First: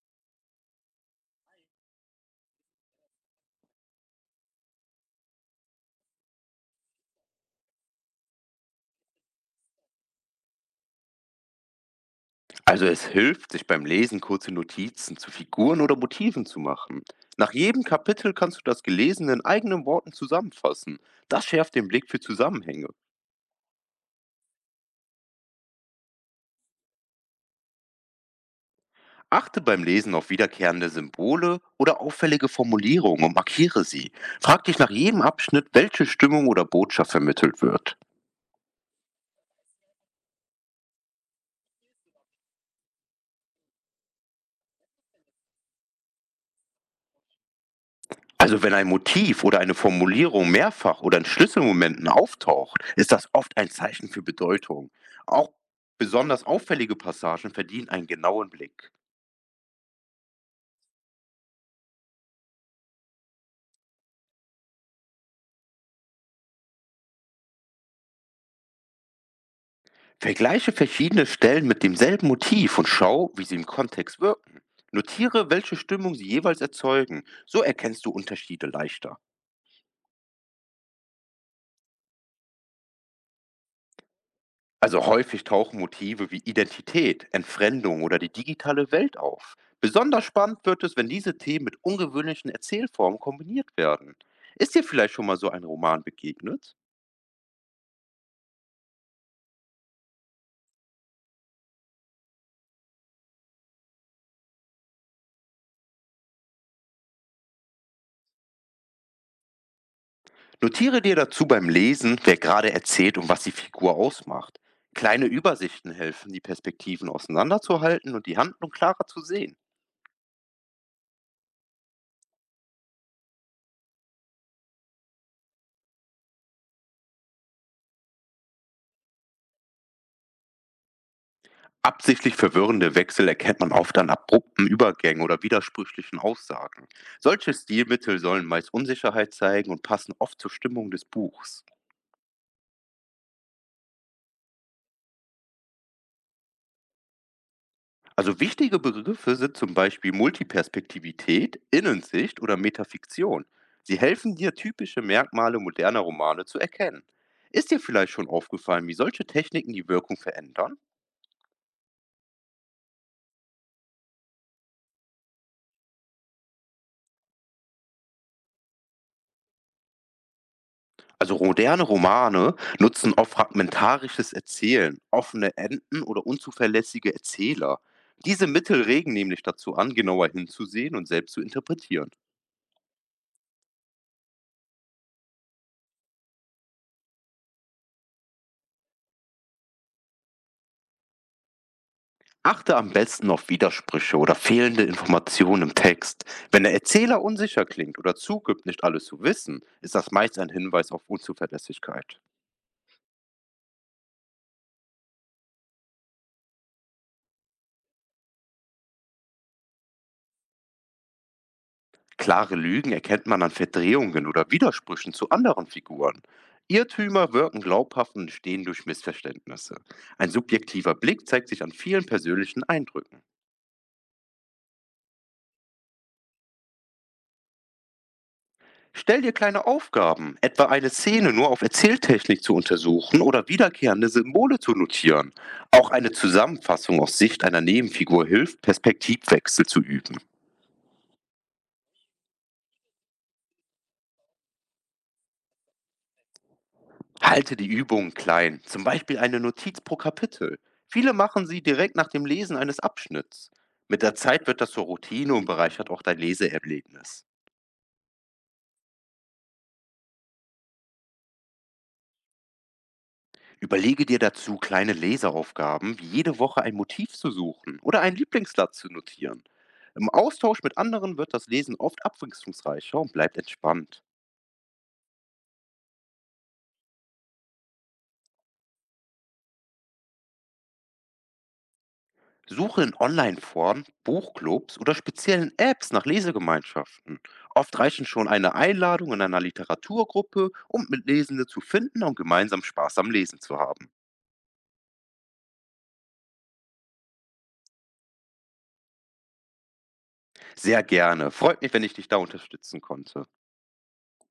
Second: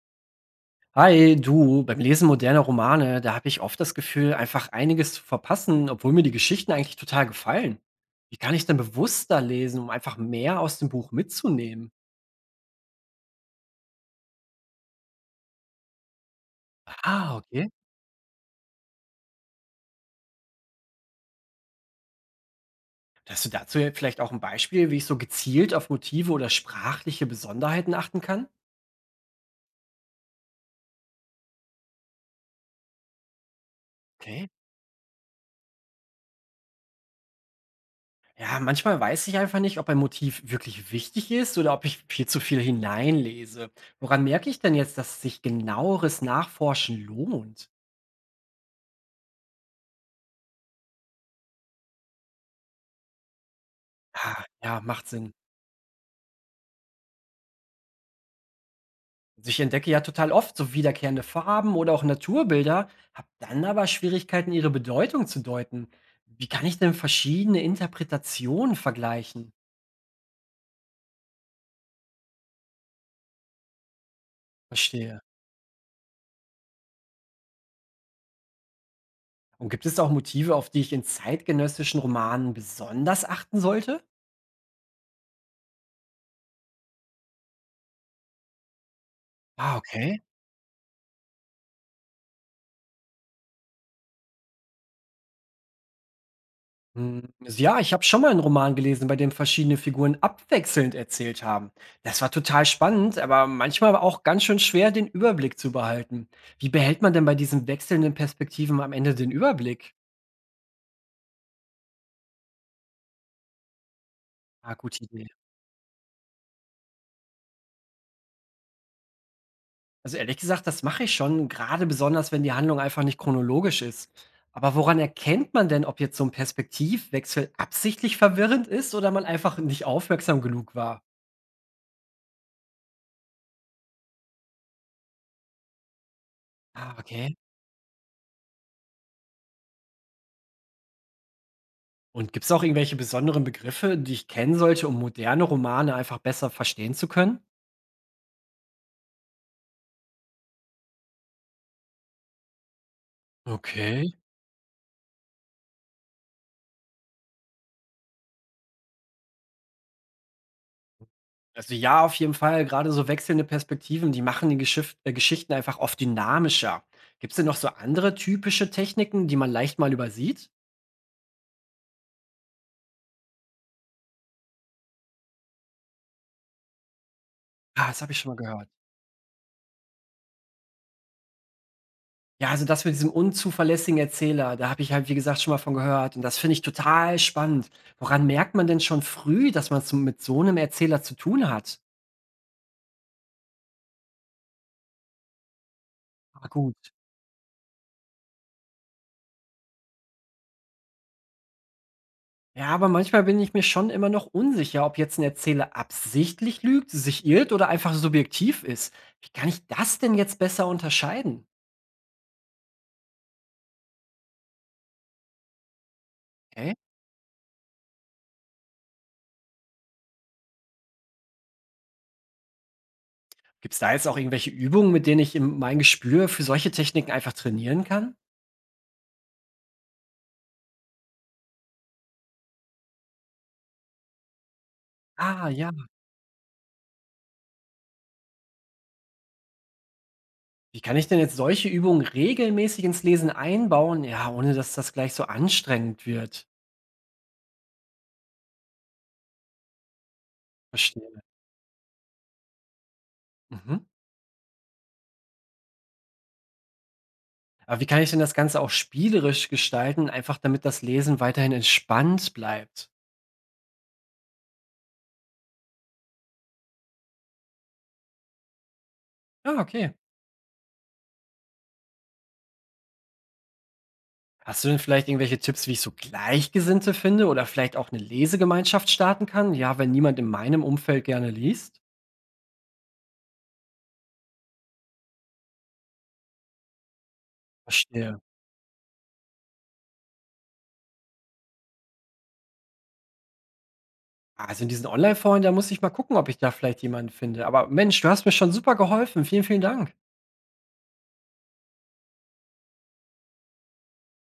Hi, du, beim Lesen moderner Romane, da habe ich oft das Gefühl, einfach einiges zu verpassen, obwohl mir die Geschichten eigentlich total gefallen. Wie kann ich denn bewusster lesen, um einfach mehr aus dem Buch mitzunehmen? Also es hilft, sich beim Lesen kurze Notizen zu Figuren oder Motiven zu machen. Ah, Nach okay. jedem Kapitel kannst du das Gelesene in eigenen Worten zusammenfassen. Das schärft den Blick für Zusammenhänge. Hast du dazu ja vielleicht auch ein Beispiel, wie ich so gezielt auf Motive oder sprachliche Besonderheiten achten kann? Achte beim Lesen auf wiederkehrende Symbole oder auffällige Formulierungen und markiere sie. Okay. Frag dich nach jedem Abschnitt, welche Stimmung oder Botschaft vermittelt wird. Ja, manchmal weiß ich einfach nicht, ob ein Motiv wirklich wichtig ist oder ob ich viel zu viel hineinlese. Woran merke ich denn jetzt, dass sich genaueres Nachforschen lohnt? Also wenn ein Motiv oder eine Formulierung mehrfach oder in Schlüsselmomenten auftaucht, ist das oft ein Zeichen für Ah, ja, Bedeutung. macht Sinn. Auch besonders auffällige Passagen verdienen einen genauen Blick. Ich entdecke ja total oft so wiederkehrende Farben oder auch Naturbilder, habe dann aber Schwierigkeiten, ihre Bedeutung zu deuten. Wie kann ich denn verschiedene Interpretationen vergleichen? Vergleiche verschiedene Stellen mit demselben Motiv und schau, wie sie im Kontext wirken. Verstehe. Notiere, welche Stimmung sie jeweils erzeugen. So erkennst du Unterschiede leichter. Und gibt es auch Motive, auf die ich in zeitgenössischen Romanen besonders achten sollte? Also häufig tauchen Motive wie Identität, Entfremdung oder die digitale Welt auf. Ah, okay. Besonders spannend wird es, wenn diese Themen mit ungewöhnlichen Erzählformen kombiniert werden. Ist dir vielleicht schon mal so ein Roman begegnet? Hm, also ja, ich habe schon mal einen Roman gelesen, bei dem verschiedene Figuren abwechselnd erzählt haben. Das war total spannend, aber manchmal auch ganz schön schwer, den Überblick zu behalten. Wie behält man denn bei diesen wechselnden Perspektiven am Ende den Überblick? Notiere dir dazu beim Lesen, wer gerade erzählt und was die Figur ausmacht. Ah, gute Kleine Idee. Übersichten helfen, die Perspektiven auseinanderzuhalten und die Handlung klarer zu sehen. Also, ehrlich gesagt, das mache ich schon, gerade besonders, wenn die Handlung einfach nicht chronologisch ist. Aber woran erkennt man denn, ob jetzt so ein Perspektivwechsel absichtlich verwirrend ist oder man einfach nicht aufmerksam genug war? Absichtlich verwirrende Wechsel erkennt man oft an abrupten Übergängen oder widersprüchlichen Aussagen. Ah, okay. Solche Stilmittel sollen meist Unsicherheit zeigen und passen oft zur Stimmung des Buchs. Und gibt's auch irgendwelche besonderen Begriffe, die ich kennen sollte, um moderne Romane einfach besser verstehen zu können? Also wichtige Begriffe sind zum Beispiel Multiperspektivität, Innensicht oder Metafiktion. Sie Okay. helfen dir, typische Merkmale moderner Romane zu erkennen. Ist dir vielleicht schon aufgefallen, wie solche Techniken die Wirkung verändern? Also, ja, auf jeden Fall, gerade so wechselnde Perspektiven, die machen die Geschif Geschichten einfach oft dynamischer. Gibt's denn noch so andere typische Techniken, die man leicht mal übersieht? Also moderne Romane nutzen oft fragmentarisches Erzählen, offene Enden oder unzuverlässige Erzähler. Ah, das habe ich schon mal Diese gehört. Mittel regen nämlich dazu an, genauer hinzusehen und selbst zu interpretieren. Ja, also das mit diesem unzuverlässigen Erzähler, da habe ich halt, wie gesagt, schon mal von gehört und das finde ich total spannend. Woran merkt man denn schon früh, dass man es mit so einem Erzähler zu tun hat? Achte am besten auf Widersprüche oder fehlende Informationen im Text. Ah, Wenn der gut. Erzähler unsicher klingt oder zugibt, nicht alles zu wissen, ist das meist ein Hinweis auf Unzuverlässigkeit. Ja, aber manchmal bin ich mir schon immer noch unsicher, ob jetzt ein Erzähler absichtlich lügt, sich irrt oder einfach subjektiv ist. Wie kann ich das denn jetzt besser unterscheiden? Klare Lügen erkennt man an Verdrehungen oder Widersprüchen zu anderen Figuren. Okay. Irrtümer wirken glaubhaft und entstehen durch Missverständnisse. Ein subjektiver Blick zeigt sich an vielen persönlichen Eindrücken. Gibt es da jetzt auch irgendwelche Übungen, mit denen ich im mein Gespür für solche Techniken einfach trainieren kann? Stell dir kleine Aufgaben, etwa eine Szene nur auf Erzähltechnik zu untersuchen oder wiederkehrende Symbole zu notieren. Ah, ja. Auch eine Zusammenfassung aus Sicht einer Nebenfigur hilft, Perspektivwechsel zu üben. Wie kann ich denn jetzt solche Übungen regelmäßig ins Lesen einbauen, ja, ohne dass das gleich so anstrengend wird? Halte die Übungen klein, zum Beispiel eine Notiz pro Kapitel. Viele Verstehe. machen sie direkt nach dem Lesen eines Abschnitts. Mhm. Mit der Zeit wird das zur Routine und bereichert auch dein Leseerlebnis. Aber wie kann ich denn das Ganze auch spielerisch gestalten, einfach damit das Lesen weiterhin entspannt bleibt? Überlege dir dazu kleine Leseaufgaben, wie jede Woche ein Motiv zu suchen oder einen Lieblingsblatt zu notieren. Ja, okay. Im Austausch mit anderen wird das Lesen oft abwechslungsreicher und bleibt entspannt. Hast du denn vielleicht irgendwelche Tipps, wie ich so Gleichgesinnte finde oder vielleicht auch eine Lesegemeinschaft starten kann? Ja, wenn niemand in meinem Umfeld gerne liest? Suche in Online-Foren, Buchclubs oder speziellen Apps nach Lesegemeinschaften. Oft reichen Verstehe. schon eine Einladung in einer Literaturgruppe, um Mitlesende zu finden und gemeinsam Spaß am Lesen zu haben. Ah, also in diesen Online-Foren, da muss ich mal gucken, ob ich da vielleicht jemanden finde. Aber Mensch, du hast mir schon super geholfen. Vielen, vielen Dank. Sehr gerne. Freut mich, wenn ich dich da unterstützen konnte.